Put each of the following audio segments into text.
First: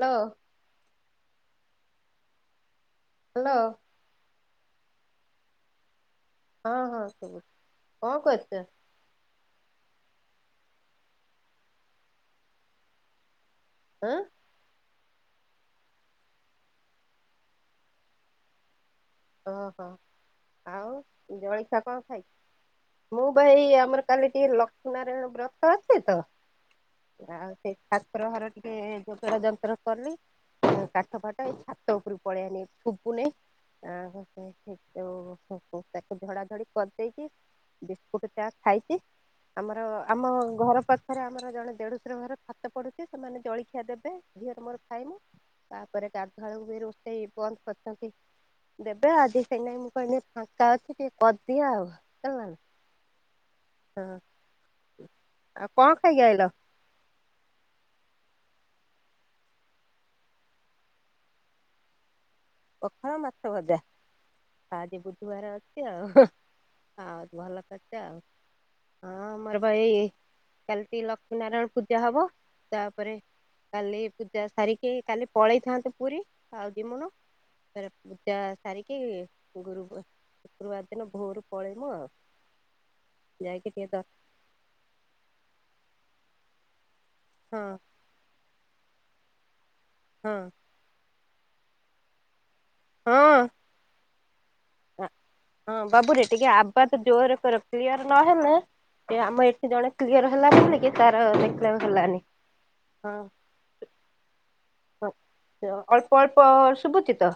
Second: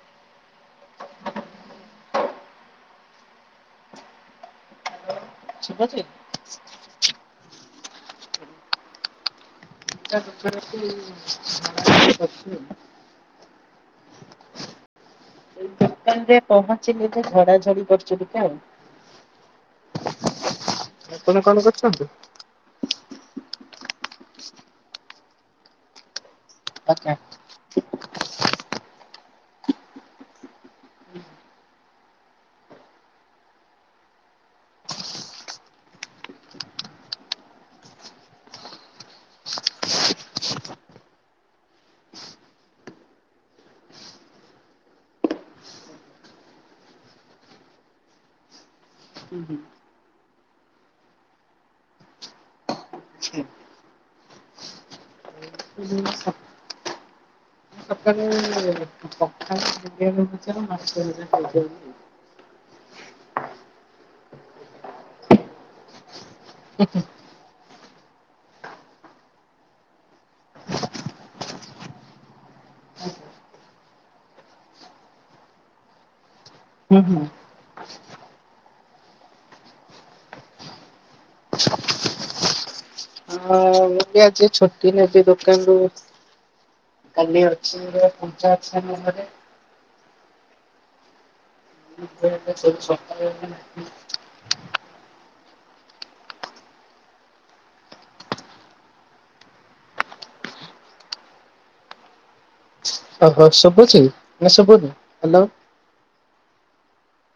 Hello. Hello. ଶୁଭଛି। ହଁ ହଁ ଶୁଭୁଛି କଣ କରୁଛ? [unintelligible] ଏଇଁ [unintelligible] ଦୋକାନରେ ପହଞ୍ଚି, ବୋଧେ ଝଡ଼ା, ଝଡ଼ି, କରୁଛନ୍ତି ଆଉ। ଅ ହ। ଆପଣ କଣ କରୁଚ? ମୁଁ ପା ହେଇ ଆମର କାଲି ଟିକେ ଲକ୍ଷ୍ମୀ ନାରାୟଣ ବ୍ରତ ଅଛି ତ ଆଚ୍ଛା। ଆଉ ସେ ଠା ଠାକୁର ଘର ଟିକେ ଯୋଗାଡ ଯନ୍ତ୍ର କଲି କାଠ ଫାଟ ଏଇ ଛାତ ଉପୁରୁକୁ ପଳିଆଇନି ଶୁଭୁନେଇ [unintelligible] ତାକୁ ଝଡା ଝଡି କରିଦେଇଚି। ବିସ୍କୁଟ ଚା ଖାଇଚି। ଆମର ଆମ ଘର ପାଖରେ ଆମର ଜଣେ ଦେଢୁଶର ଘର ଛାତ ପଡୁଚି ସେମାନେ ଜଳିଖିଆ ଦେବେ। ଝିଅର ମୋର ଖାଇମୁ, ତାପରେ ଗାଧୁଆ ବେଳକୁ ବି ରୋଷେଇ ବନ୍ଦ କରିଚନ୍ତି। ଦେବେ ଆଜି ସେଇନାଗି ମୁଁ କହିଲି ଫାଙ୍କା ଅଛି ଟିକେ କରିଦିଏ ଆଉ ଜାଣେଲା ନା। ହଁ ଆଉ କଣ ଖାଇକି ଆଇଲ? [unintelligible] [unintelligible] ମାଛ ହେଇଥିଲା ଖାଇକି ଆଇଲି। ପଖାଳ ମାଛ ଭଜା ଆଜି ବୁଧୁବାର ଅଛି ଆଉ ଭଲ। କରଚ ଆଉ ହଁ ଆମର ପା ଏଇ ଚାଲଚି ଲକ୍ଷ୍ମୀ ନାରାୟଣ ପୂଜା ହବ ତାପରେ କାଲି ପୂଜା ସାରିକି କାଲି ପଳେଇଥାନ୍ତୁ ପୁରୀ ଆଉ ହୁଁ ଜିମୁନୁ ହୁଁ। ତରେ ପୂଜା ସାର କି ଗୁରୁକୁ ଶୁକ୍ରବାର ଦିନ ଭୋରୁ ପଳେଇମୁଁ ଆଉ। ହଁ ଯାଇକି ଟିକେ ମୁଁ ଦର୍ଶ ବି ଆଜି ଛୁଟି ନେଇଚି ଦୋକାନ ରୁ [unintelligible] ହଁ। [unintelligible] ହ ହଁ ବାବୁରେ ଟିକେ ଆବାଜ ଯୋରେ କର କ୍ଲିୟର ନ ହେଲେ ଏ ଆମ ଏଠି ଜଣେ କ୍ଲିୟର ହେଲାନି କି ତାର ଏଗଜାମ୍ ହେଲାନି। ଓହୋ ସୁବୁଚି? ହ ଅଳ୍ପ ଅଳ୍ପ ଶୁଭୁଚିତ?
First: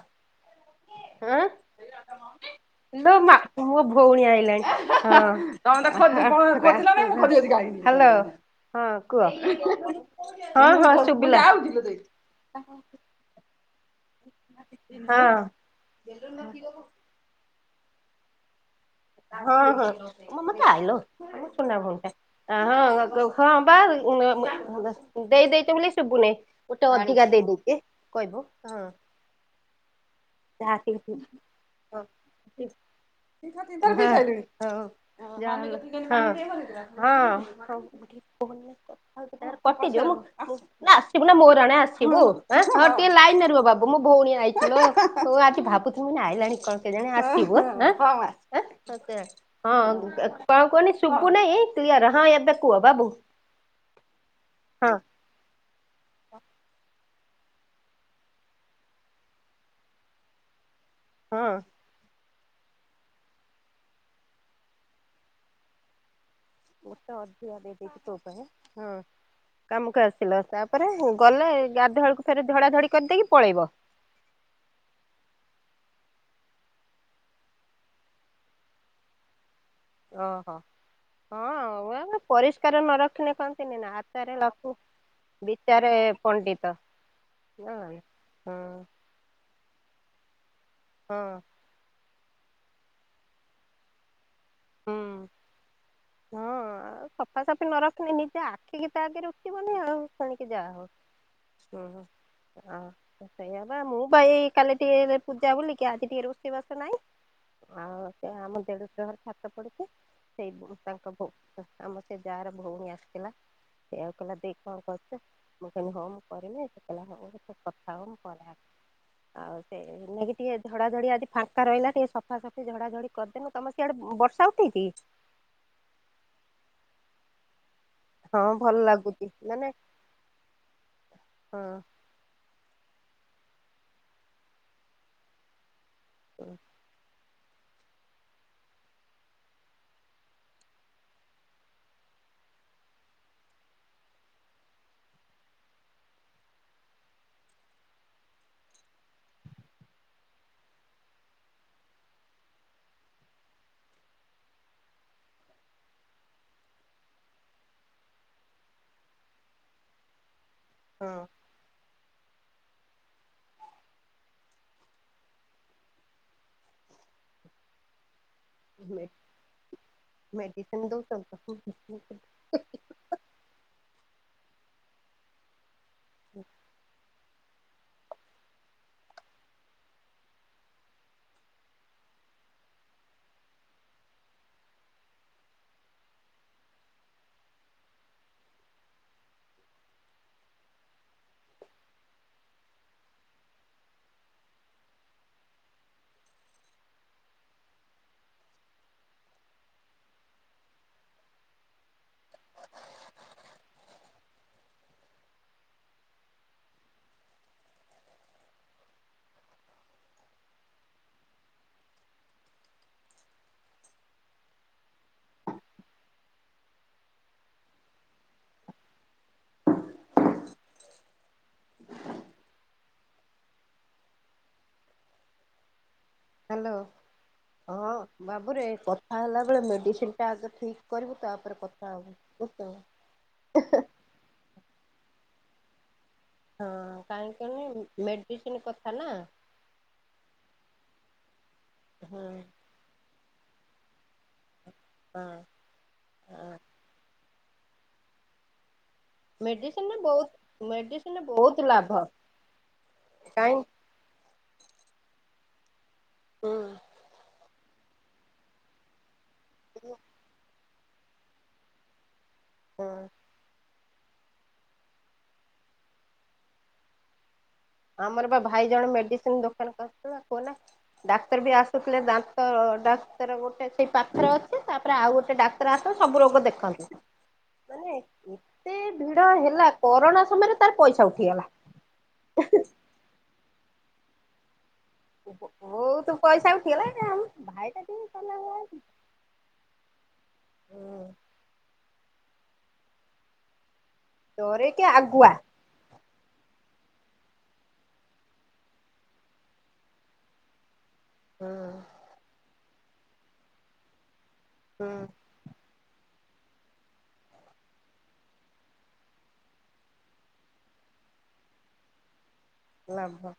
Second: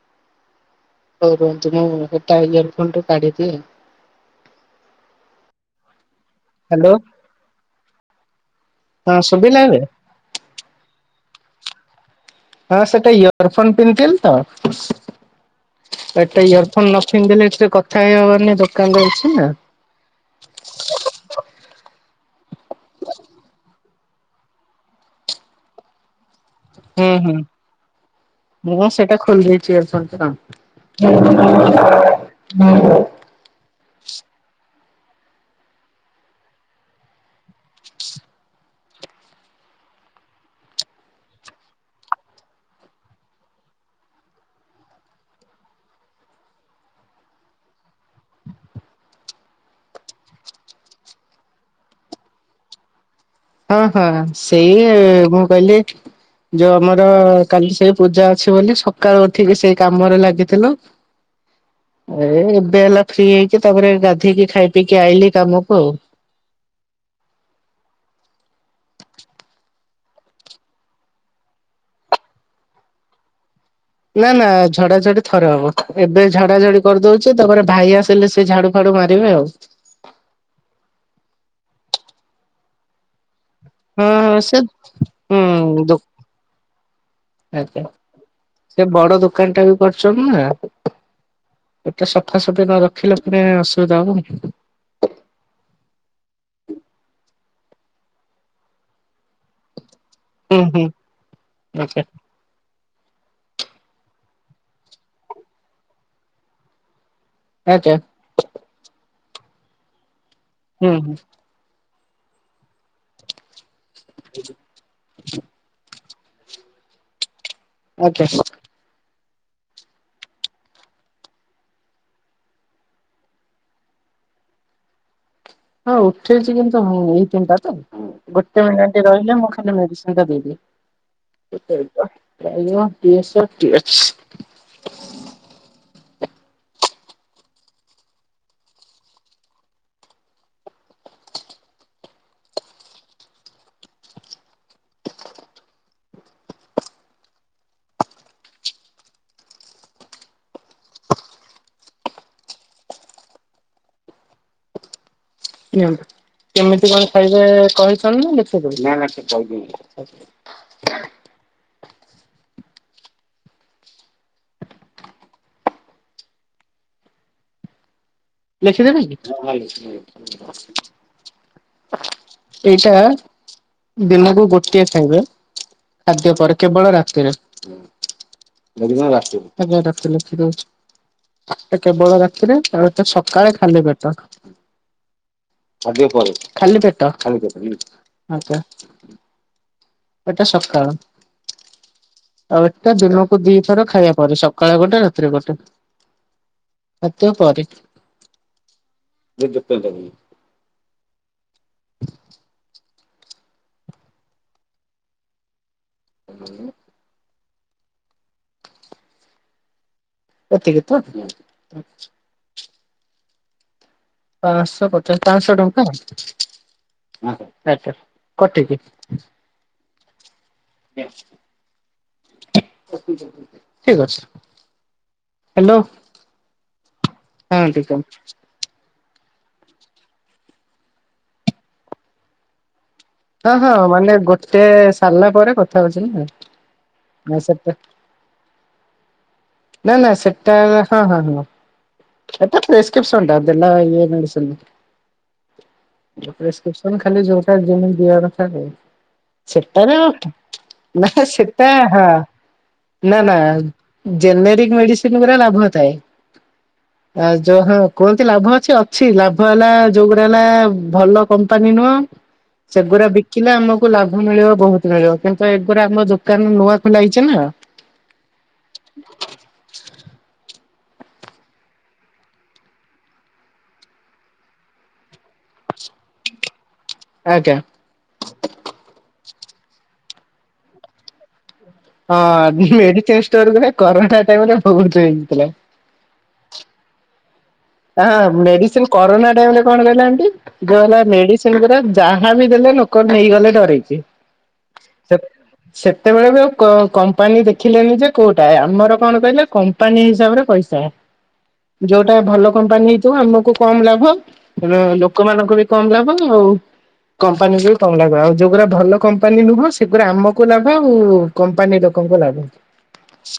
ହଉ ଆଁ ରୁହନ୍ତୁ ମୁଁ ହେଟା ଇୟର ଫୋନରୁ ଇଲୋ ମା କାଢିଦିଏ। ମୋ ଭଉଣୀ ଆଇଲାଣି ହଁ। [inaudible] Hello hello. ହଁ ହଁ କୁହ ଶୁଭିଲା ଏବେ? ହଁ ହଁ ଶୁଭିଲା। ହଁ ସେଟା ଇୟର ଫୋନ୍ ପିନ୍ଧିଥିଲି ତ ଏଟା ଇଅର୍ ଫୋନ୍ ନ ପିନ୍ଧି ଦେଲେ ଏଥିରେ କଥା ହେଇ ହବନି ଦୋ ହଁ, ହଁ, ମମତା ଆଇଲୋ ମୋ ସୁନା ଭଉଣୀ ଟା ଆ ହଁ ବା ଉଁ ନ ଦେଇ ଦେଇଚ ବୋଲି ଶୁଭୁନେଇଁ ହୁଁ ହୁଁ ମୁଁ ହଁ। ପା ସେଟା ଖୋଲଦେଇଚି ଇୟର ଫୋନ ଟା ଯାହା ଟିକେ [inaudible] [inaudible] ହୋଉ। [inaudible] ହଁ ହଁ [inaudible] ନା ଆସିବୁ ଲୋ ମୋ ରଣେ ଆସିବୁ ହଁ ଟିକେ ଲାଇନରେ ରୁହ ବାବୁ ମୋ ଭଉଣୀ ଆଇଚି ଲୋ ତୁ ଆଜି ଭାବୁଥିନି ମୁଁ କହିଲି ଆଇଲାଣି କଣ କେଜାଣି ଆସିବୁ ଆଁ ଆଁ ଆଁ ହଁ କଣ କୁହନି ଶୁଭୁନେଇଁ କ୍ଲିୟର ହଁ ଏବେ କୁହ ବାବୁ ହଁ ହଁ ସେଇ ହଁ ମୁଁ କହିଲି ଯୋଉ ଆମ ର କାଲି ସେଇ ପୂଜା ଅଛି ବୋଲି ସକାଳୁ ଉଠିକି ସେଇ କାମରେ ଲାଗିଥିଲୁ ହଁ। ଏ ଏବେ ହେଲା ଫ୍ରି ହେଇକି ତାପରେ ଗାଧେଇକି ଖାଇ ପିଇକି ଆଇଲି କାମକୁ ଆଉ। ଗୋଟେ ଅଧିକା ଦେଇ ଦେଇଚି ପୁଅ ପାଇଁ ଆଁ ହଁ। କାମକୁ ଆସିଲ ତାପରେ ଗଲେ ଗାଧୁଆଳକୁ ଫେରେ ଝଡ଼ା ଝଡ଼ି କରିଦେଇକି ପଳେଇବ? ନା ନା ଝଡା ଝଡି ଥରେ ହବ ଏବେ ଝଡା ଝଡି କରିଦଉଚି ତାପରେ ଭାଇ ଆସିଲେ ସେ ଝାଡ଼ୁ ଫାଡ଼ୁ ଡୁ ମାରିବେ ଆଉ। ଓହୋ ହଁ ଆଉ ପରିଷ୍କାର ନ ରଖିନେ କଣ ଖିନି ନା ହଁ ହଁ ଆଚାରେ ସେ ଲଘୁ ବିଚାରେ ପଣ୍ଡିତ। ଆଛା ଜାଣିଲ ନା ସେ ବଡ ଦୋକାନ ଟା ବି କରୁଚନ୍ତି ନା। ହଁ। ସଫା ସୁଫି ନ ରଖିଲେ ପୁଣି ଅସୁବିଧା ହବ। ହୁଁ। ହଁ ଆଉ ସଫାସଫି ନ ରଖିନି ନିଜେ ଆଖିକି ତା ଆଗେ ରୁଚିବନି ଆଉ। ତେଣିକି ହୁଁ ଯାହା ହୁଁ ହଉ ଆଚ୍ଛା। ହୁଁ ହଁ। ସେଇଆ ପା ମୁଁ ପା ଏଇ କାଲି ଟିକେ ପୂଜା ବୋଲିକି ଆଜି ଟିକେ ରୋଷେଇ ବାସ ନାଇଁ ଆଜ୍ଞା ଆଉ ସେ ଆମ ଦେଢୁଶୁର ଘର ଛାତ ପଡୁଛି ସେଇ ହୁଁ ତାଙ୍କ ହୁଁ [inaudible] [inaudible] ମୁଁ ଆଛା। ପରେ ଆଉ ସେ ନେଇାଇକି ଟିକେ ଝଡ଼ା ଝଡ଼ି ଆଜି ଫାଙ୍କା ରହିଲା ଟିକେ ସଫାସଫି ଝଡାଝଡି କରିଦେନୁ ତମେ ସିଆଡେ [unintelligible] ହଁ ଉଠେଇଛି କିନ୍ତୁ ହ ଏଇ ତିନିଟା ତ ହଁ ଗୋଟେ ଭଲ ମିନଟ ଲାଗୁଛି ରହିଲେ ମୁଁ ମାନେ ଖାଲି ମେଡିସିନ ଟା ଦେଇଦିଏ। ହଁ [unintelligible] [unintelligible] [inaudible] ହଁ। [inaudible] ହଁ ମେଡିସିନ ଦଉଛନ୍ତି ଦିନକୁ ଗୋଟିଏ ଖାଇବେ ଖାଦ୍ୟ ପରେ କେବଳ ରାତିରେ। [unintelligible] ଆଜ୍ଞ ରାତିରେଖ କେବଳ ରାତିରେ ତ ସକାଳେ ଖାଲି ପେଟ ଖାଦ୍ୟ ପରେ ଖାଲି ପେଟ ଖାଲି ପେଟ ଆଛା। ଏଟା ସକାଳ। ଆଉ ଏଟା ଦିନକୁ ଦିଥର ଖାଇବା ପରେ ସକାଳେ ଗୋଟେ ରାତିରେ ଗୋଟେ। ଖାଦ୍ୟ ପରେ। [inaudible] ହୁଁ। ଏତିିକି ତ ପାଞ୍ଚଶହ ପଚାଶ ପାଞ୍ଚଶହ ଟଙ୍କା। ହ କଟିକି ଠିକ ଅଛି ହ୍ୟାଲୋ। ହ୍ୟାଲୋ ଠିକ ହଁ ଅଛି ବାବୁରେ କ କଥା ହେଲା ବେଳେ ମେଡିସିନ ଟା ଆଗେ ଠିକ୍ କରିବୁ ତାପରେ କଥା ହବୁ ବୁଝୁ ହଁ ହଁ ମାନେ ଗୋଟେ ସାରିଲା ପରେ କଥା ହଉଛନ୍ତି। ହଁ କାଇଁ କହନି ମେଡିସିନ କଥା ନା ନା ନା ସେଟା ହଁ ହଁ ହଁ ହଁ ସେଟା ପ୍ରେସକ୍ରିପ୍ସନ ଟା ଦେଲା ଇଏ ହଁ। ମେଡ଼ିସିନ ହଁ ପ୍ରେସକ୍ରିପ୍ସନ ଖାଲି ଯୋଉ ତାର ଯେମିତି ଦେବା କଥା ଦେବେ। ମେଡିସିନ ରେ ବହୁତ ମେଡିସିନ ରେ ବହୁତ ସେଟା ଲାଭ। ହଁ ନା ନା କାହିଁ ଜେନେରିକ ମେଡିସିନ ଗୁରା ଲାଭ ଥାଏ ହୁଁ ଆଁ ହଁ କୁହନ୍ତି ଲାଭ ଅଛି ଅଛି ଲାଭ ହେଲା ଯୋଉଗୁଡା ହେଲା ଭଲ କମ୍ପାନୀ ନୁହଁ ହଁ। ସେଗୁରା ବିକିଲେ ଆମକୁ କୁ ଲାଭ ମିଳିବ ବହୁତ ମିଳିବ କିନ୍ତୁ ଏଗୁରେ ଆମ ଦୋକାନ ନୂଆ ଖୋଲା ହେଇଛି ନା ଆମର ବା ଭାଇ ଜଣ ମେଡିସିନ ଦୋକାନ କରିଥିଲେ କୁହନା ଡାକ୍ତର ବି ଆସୁଥିଲେ ଦାନ୍ତ ଡାକ୍ତର ଗୋଟେ ସେଇ ପାଖରେ ଅଛି ତାପରେ ଆଉ ଗୋଟେ ଡାକ୍ତର ଆସନ୍ତି ସବୁ ରୋଗ ଦେଖନ୍ତି। ଆଜ୍ଞା ମାନେ ଏତେ ଭିଡ ହେଲା କରୋନା ସମୟରେ ତାର ପଇସା ଉଠିଗଲା। ହଁ ମେଡିସିନ ଷ୍ଟୋର କରେ କରୋନା ଟାଇମ୍ ରେ ବହୁତ ହେଇଥିଲା। ବହୁତ ପଇସା ଉଠିଗଲା ନା ଆଉ ହଁ ମେଡିସିନ୍ କରୋନା ଟାଇମ୍ ରେ କଣ କହିଲ ଆଣ୍ଟି ଯୋଉ ହେଲା ମେଡିସିନ୍ ଗୁରା ଯାହା ବିି ଦେଲେ ଲୋକ ନେଇଗଲେ ଡରିକି ଡରିକି କେ ଆଗୁଆ କେତେବେଳେ ବି ଆଉ କମ୍ପାନୀ ଦେଖିଲେନି ଯେ କୋଉଟା ଆମର କଣ କହିଲେ କମ୍ପାନୀ ହିସାବରେ ପଇସା। ହୁଁ ଯୋଉଟା ଭଲ କମ୍ପାନୀ ହେଇଥିବ ଆମକୁ କମ ଲାଭ ଲୋକମାନଙ୍କୁ ବି କମ ଲାଭ ଆଉ କମ୍ପାନୀ କି ବି କମ ଲାଭ ଆଉ ଯୋଉଗୁଡା ଭଲ କମ୍ପାନୀ ନୁହଁ ସେଗୁରା ଆମକୁ ଲାଭ ଆଉ କମ୍ପାନୀ ର କଙ୍କୁ କୁ ଲାଭ ଲାଭ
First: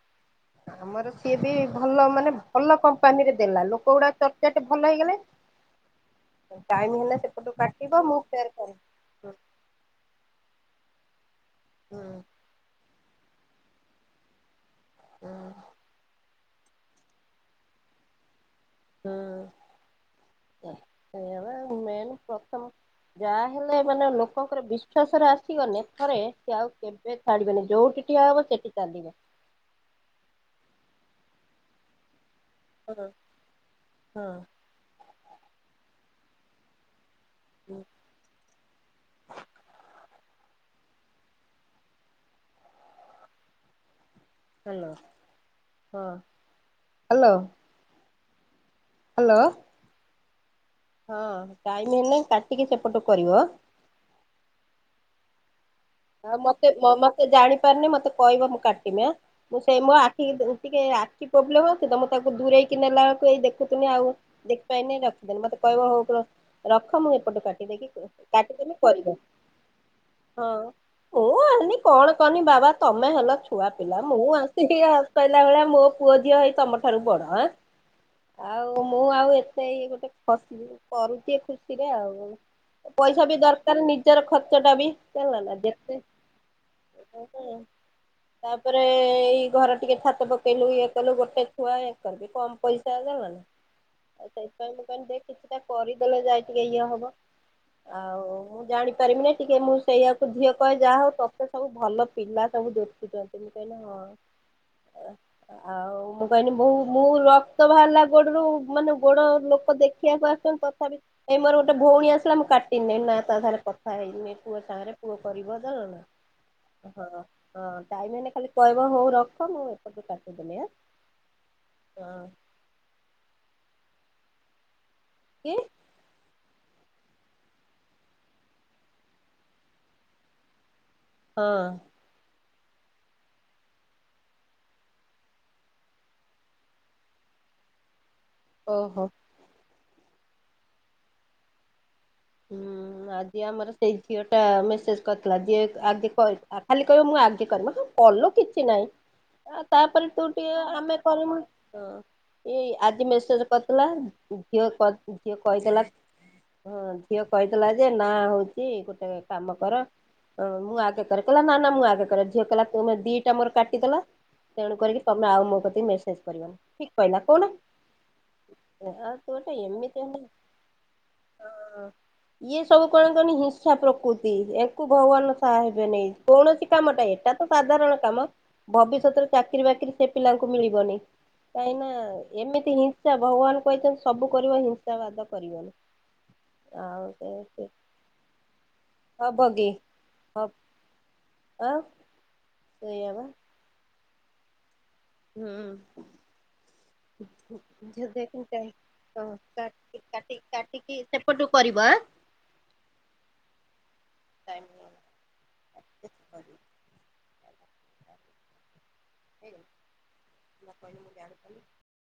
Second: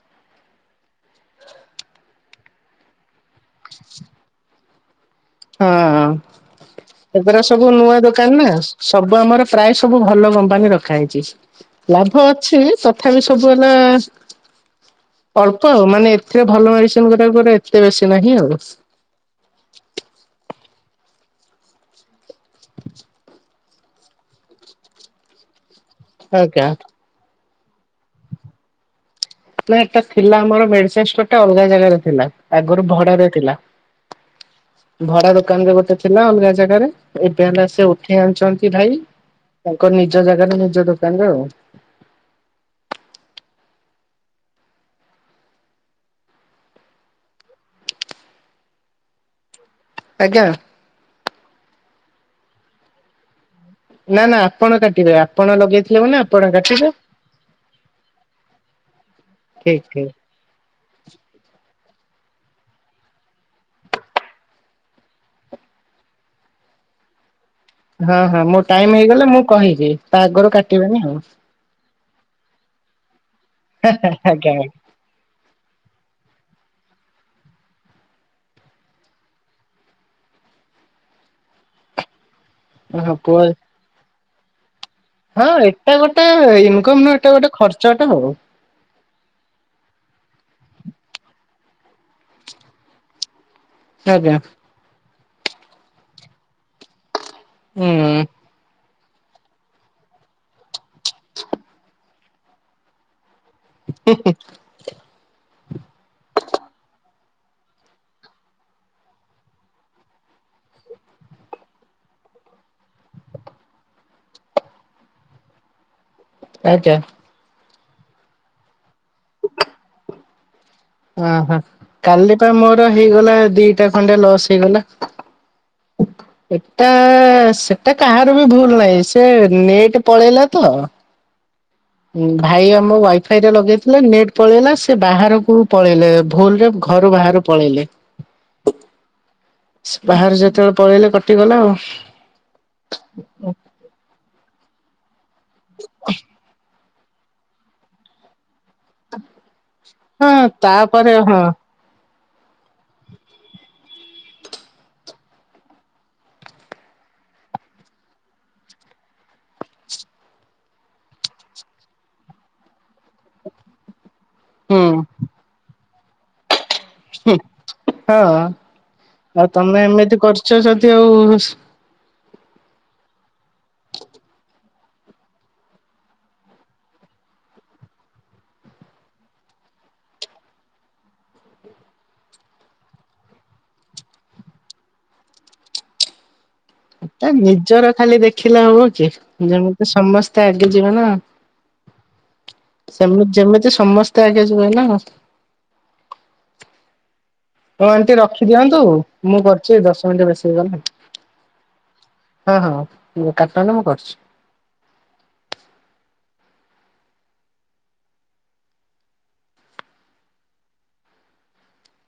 ଆମର ସିଏ ବି ଭଲ ମାନେ ଭଲ କମ୍ପାନୀରେ ଦେଲା ଲୋକ ଗୁଡା ଚଟ୍ ଚାଟେ ଭଲ ହେଇଗଲେ। ହଁ ହଁ। ଟାଇମ ହେଲେ ଏବେର ସେପଟୁ ସବୁ ନୂଆ କାଟିବ ମୁଁ ଦୋକାନ ନା ଫେରେ କରିବି। ସବୁ ହୁଁ ଆମର ପ୍ରାୟ ସବୁ ଭଲ କମ୍ପାନୀ ରଖ ଖାଇଁଚି ହୁଁ ଲାଭ ଅଛି ତଥାପି ସବୁ ହେଲା ହୁଁ। ଅଳ୍ପ ମାନେ ଏଥିରେ ଭଲ ମେଡିସିନ କରିବାକୁ ଏତେ ବେଶୀ ନାହିଁ ଆଉ ସେଏୟା ବା ମେନ୍ ପ୍ରଥମ ଯା ହେଲେ ମାନେ ଲୋକଙ୍କର ବିଶ୍ଵାସ ରେ ଆସିଗଲେି ଥରେ ସେ ଆଜ୍ଞା ଆଉ କେବେ ଛାଡିବେନି ଯୋଉଠି ଠିଆ ହବ ସେଠି ଚାଲିବ ନା ଏଟା ଥିଲା ଆମର ମେଡିସିନ ଷ୍ଟୋର ଟା ଅଲଗା ଜାଗାରେ ଥିଲା। ଆଗରୁ ହଁ ଭଡା ରେ ଥିଲା ହଁ ଭଡା ଦୋକାନରେ ଗୋଟେ ଥିଲା ଅଲଗା ଜାଗାରେ ଏବେ ହେଲା ସେ ଉଠେଇ ଆଣିଛନ୍ତି ଭାଇ ତାଙ୍କ ନିଜ ଜାଗାରେ ନି ଜ ଦୋକାନରେ ଆଉ ହଲୋ ହଁ ହ୍ୟାଲୋ। ହ୍ୟାଲୋ। ଆଜ୍ଞା। ହଁ ଟାଇମ ହେନେ କାଟିକି ସେପଟୁ କରିବ ନା ନା ଆପଣ କାଟିବେ ଆପଣ ଲଗେଇ ଆଉ ମତେ ମତେ ଜାଣିପାରନି ମତେ କହିବ ମୁଁ କାଟିମି ଆ ମୁଁ ଠିକ ସେଇ ମୋ ଠିକ ଆଖି ଟିକେ ଆଖି ପ୍ରବ୍ଲେମ୍ ଅ ତ ମୁଁ ତାକୁ ଦୂରେଇକି ନେଲା ବେଳୁ କୁ ଏଇ ଦେଖୁଥିଲି ଆଉ ଦେଖିି ପାଇନି ରଖିଦେଲି। ମୋତେ କହିବ ହଉ ରଖ୍ ରଖ ମୁଁ ଏପଟେ କା ହଁ ହଁ ମୋ ଟାଇମ ହେଇଗଲା ମୁଁ କହିବି ତା ଆଗରୁ ହଁ। କାଟିବେନି ଆଉ ମୁଁ କଣ କନି ବାବା ତମେ ହେଲ ଛୁଆ ପିଲା ମୁଁ ଆଜ୍ଞା ଆସିକି କହିଲା ଭଳିଆ ମୋ ପୁଅଝୀଅ ହେଇ ତମର ଠାରୁ ବଡ଼ ଏଁ ଆଉ ମୁଁ ଆଉ ଏତେ ଗୋଟେ ଏଇ ଖସି କରୁଚି ଖୁସିରେ ଆଉ ଆଜ୍ଞା ହଁ ପଇସା ବି ପୁଅ ଦରକାର ନିଜର ଖର୍ଚ୍ଚ ଟା ବି ଜାଣିଲ ହଁ ନା ଯେ ଏଟା ଗୋଟେ ଇନ୍ କମ ନୁହେଁ ଏଟା ଗୋଟେ ଖର୍ଚ୍ଚଟା ଆଉ ତାପରେ ଏଇ ଘର ଟିକେ ପକେଇଲୁ ଇଏ କଲୁ ଗୋଟେ ଛୁଆ ଆଙ୍କର ବି କମ ପଇସା ଜାଣିଲ ନା। ଆଜ୍ଞା ସେଇଥିପାଇଁ ମୁଁ କହିଲି ଦେଖ କିଛିଟା କରିଦେଲେ ଯାଇ ଟିକେ ଇଏ ହବ। ହୁଁ ଆଉ ମୁଁ ଜାଣିପାରିବି ନା ଟିକେ ମୁଁ ସେଇଆକୁ ଝିଅ କହେ ଯାହା ହଉ ତୋତେ ସବୁ ଭଲ ପିଲା ସବୁ ଯୁଟୁଛନ୍ତୀ। ବୁଝି ପାଇଲା ହ ଆଉ ମୁଁ କହିଲି ବୋହୁ ମୁଁ ରଖ ରକ୍ତ ବାହାରିଲା ଗୋଡରୁ ମାନେ ଗୋଡ ଲୋକ ଦେଖିବାକୁ ଆସୁଛନ୍ତି ତଥାପି ଏ ମୋର ଗୋଟେ ଭଉଣୀ ଆସିଲା। କାଟି ନି ନା ତା ସାରେ କଥା ହେଇନି ପୁଅ ସାଙ୍ଗରେ ପୁଅ କରିବଦ ଆଜ୍ଞା ହଁ ହଁ। ଟାଇମ୍ ହେନେ କହିବା ହଉ ରଖ ମୁଁ ଏପକୁୁ କାଟିଦେଲିିଁ ଏଁ। ଓହୋ କାଲି ପା ମୋର ହେଇଗଲା ଦିଟା ଖଣ୍ଡେ ଲସ୍ ହେଇଗଲା। କି? ଏଟା ସେଟା କାହାର ବି ଭୁଲ ନାହିଁ ସେ ନେଟ୍ ପଳେଇଲା ତ। ହଁ ଭାଇ ଆମ ୱାଇଫାଇ ରେ ଲଗେଇଥିଲେ ନେଟ ପଳେଇଲା ସେ ବାହାରକୁ ପଳେଇଲେ ଭୁଲରେ ଘରୁ ବାହା ତାର ପଳେଇଲେ। ଓହୋ। ବାହାରେ ଯେତେବେଳେ ପଳେଇଲେ କଟିଗଲା ଆଉ। ହୁଁ ଆଜି ଆମର ସେଇ ଝିଅ ଟା ମେସେଜ କରିଥିଲା ଯେ ଆଜି କ ଖାଲି କହିବ ମୁଁ ଆଗେ କରିବି କଲ କିଛି କିଛି ନାଇଁ ଆ ତାପରେ ତୁ ହଁ ଟିକେ ଆମେ ତାପରେ ହଁ କରିବୁନି ହଁ। ଏଇ ଆଜି ମେସେଜ କରିଥିଲା ଝିଅ ଝିଅ କହିଥିଲା ହଁ ଝିଅ କହିଦେଲା ଯେ ନା ହଉଛି ଗୋଟେ କାମ କର। ହ ମୁଁ ଆଗେ କରେ କହଲା ନା ନା ମୁଁ ଆଗେ କରେ ଝିଅ କହଲା ତମେ ଦିଟା ମୋର କାଟିଦେଲ ତେଣୁ ହୁଁ କରିକି ତମେ ଆଉ ମୋ କତିକି ମେସେଜ କରିବନି ଠିକ କହିଲା କହୁନ। ହଁ ନାଇ ତମେ ଏମିତି କରଛ ଯଦି ଆଉ ଇଏ ସବୁ କଣ କଣ ହିଂସା ପ୍ରକୃତି ଏହାକୁ ଭଗବାନ ସାହା ହେବେନି କୌଣସି କାମଟା ଏଇଟା ତ ସାଧାରଣ କାମ ଭବିଷ୍ୟତରେ ଚାକିରୀ ବାକିରି ସେ ପିଲାଙ୍କୁ ମିଳିବନି କାହିଁ ନା ଏମିତି ହିଂସା ଭଗବାନ କହିଛନ୍ତି ସବୁ କରିବ ହିଂସା ବାଦ କରିବନି। [inaudible] ଆଉ ତା ସେ ସେ ନିଜର ଖାଲି ଦେଖିଲା ହବ କି ହବ ଯେମିତି ସମସ୍ତେ ଆଗେ ଯିବେ ନା। ଆଉ। ସେମିତି ଯେମିତି ସମସ୍ତେ ଆଗେ ଯିବେ ନା ଆଉ। ହୁଁ। ହଉ [unintelligible] ଆଣ୍ଟି ରଖିଦିଅନ୍ତୁ ମୁଁ କରୁଛି କଟିକି ଦଶ ମିନିଟ୍ ବେଶୀ ହେଇଗଲା। କାଟିକି ସେପଟୁ କରିବ ଆଁ। ହଁ ହଁ କାଟନ୍ତୁ ମୁଁ କରୁଛି। ଟାଇମ୍ ହେଇଗଲା [unintelligible]